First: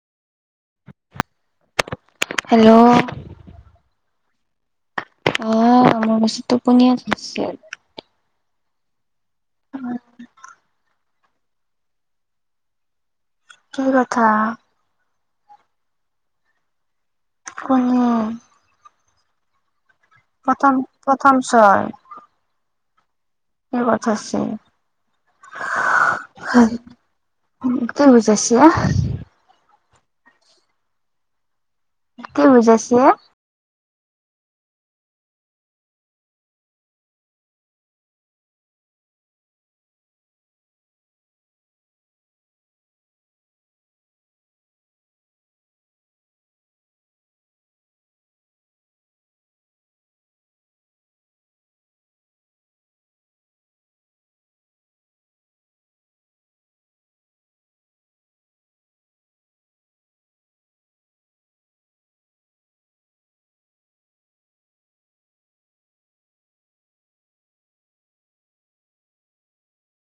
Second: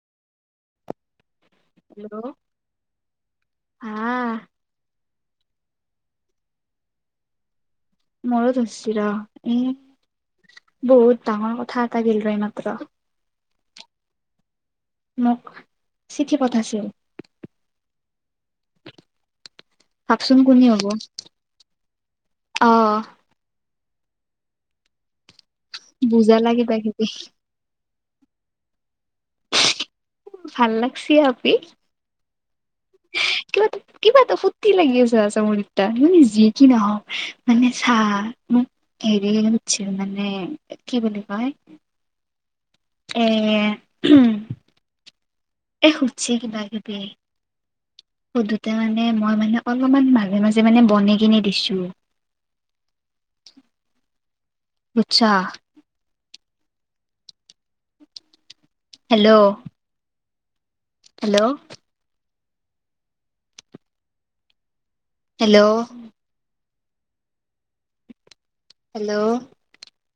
Hello আহ অহ আমাৰ মেছিতো টোপনীয়াছে মোৰ ধৰছি ৰ উম বহুত ডাঙৰ কথা এটা গিল ৰয় মাত্ৰ কি কথা। মোক চিঠি পঠাইছিল। কোনে ভাবচোন কোনে হব প্ৰথম চৰ অ কি পথাছে বুজা লাগে তাই খেতি কি বুজাইছা? ভাল লাগছি আপি কি বুজাইছে? কিবা এটা কিবা এটা ফূৰ্তি লাগি আছে আচামৰিটা মানে যি কি নহওক মানে চা ম- এৰি উতচি মানে কি বুলি কয়? এ এ সুধছি কিবা কিবি সুধোতে মানে মই মানে অলপমান মাজে মাজে মানে বনে কিনি দিছোঁ। উতচ্ছা হেল্ল' হেল্ল'। হেল্ল'। হেল্ল'।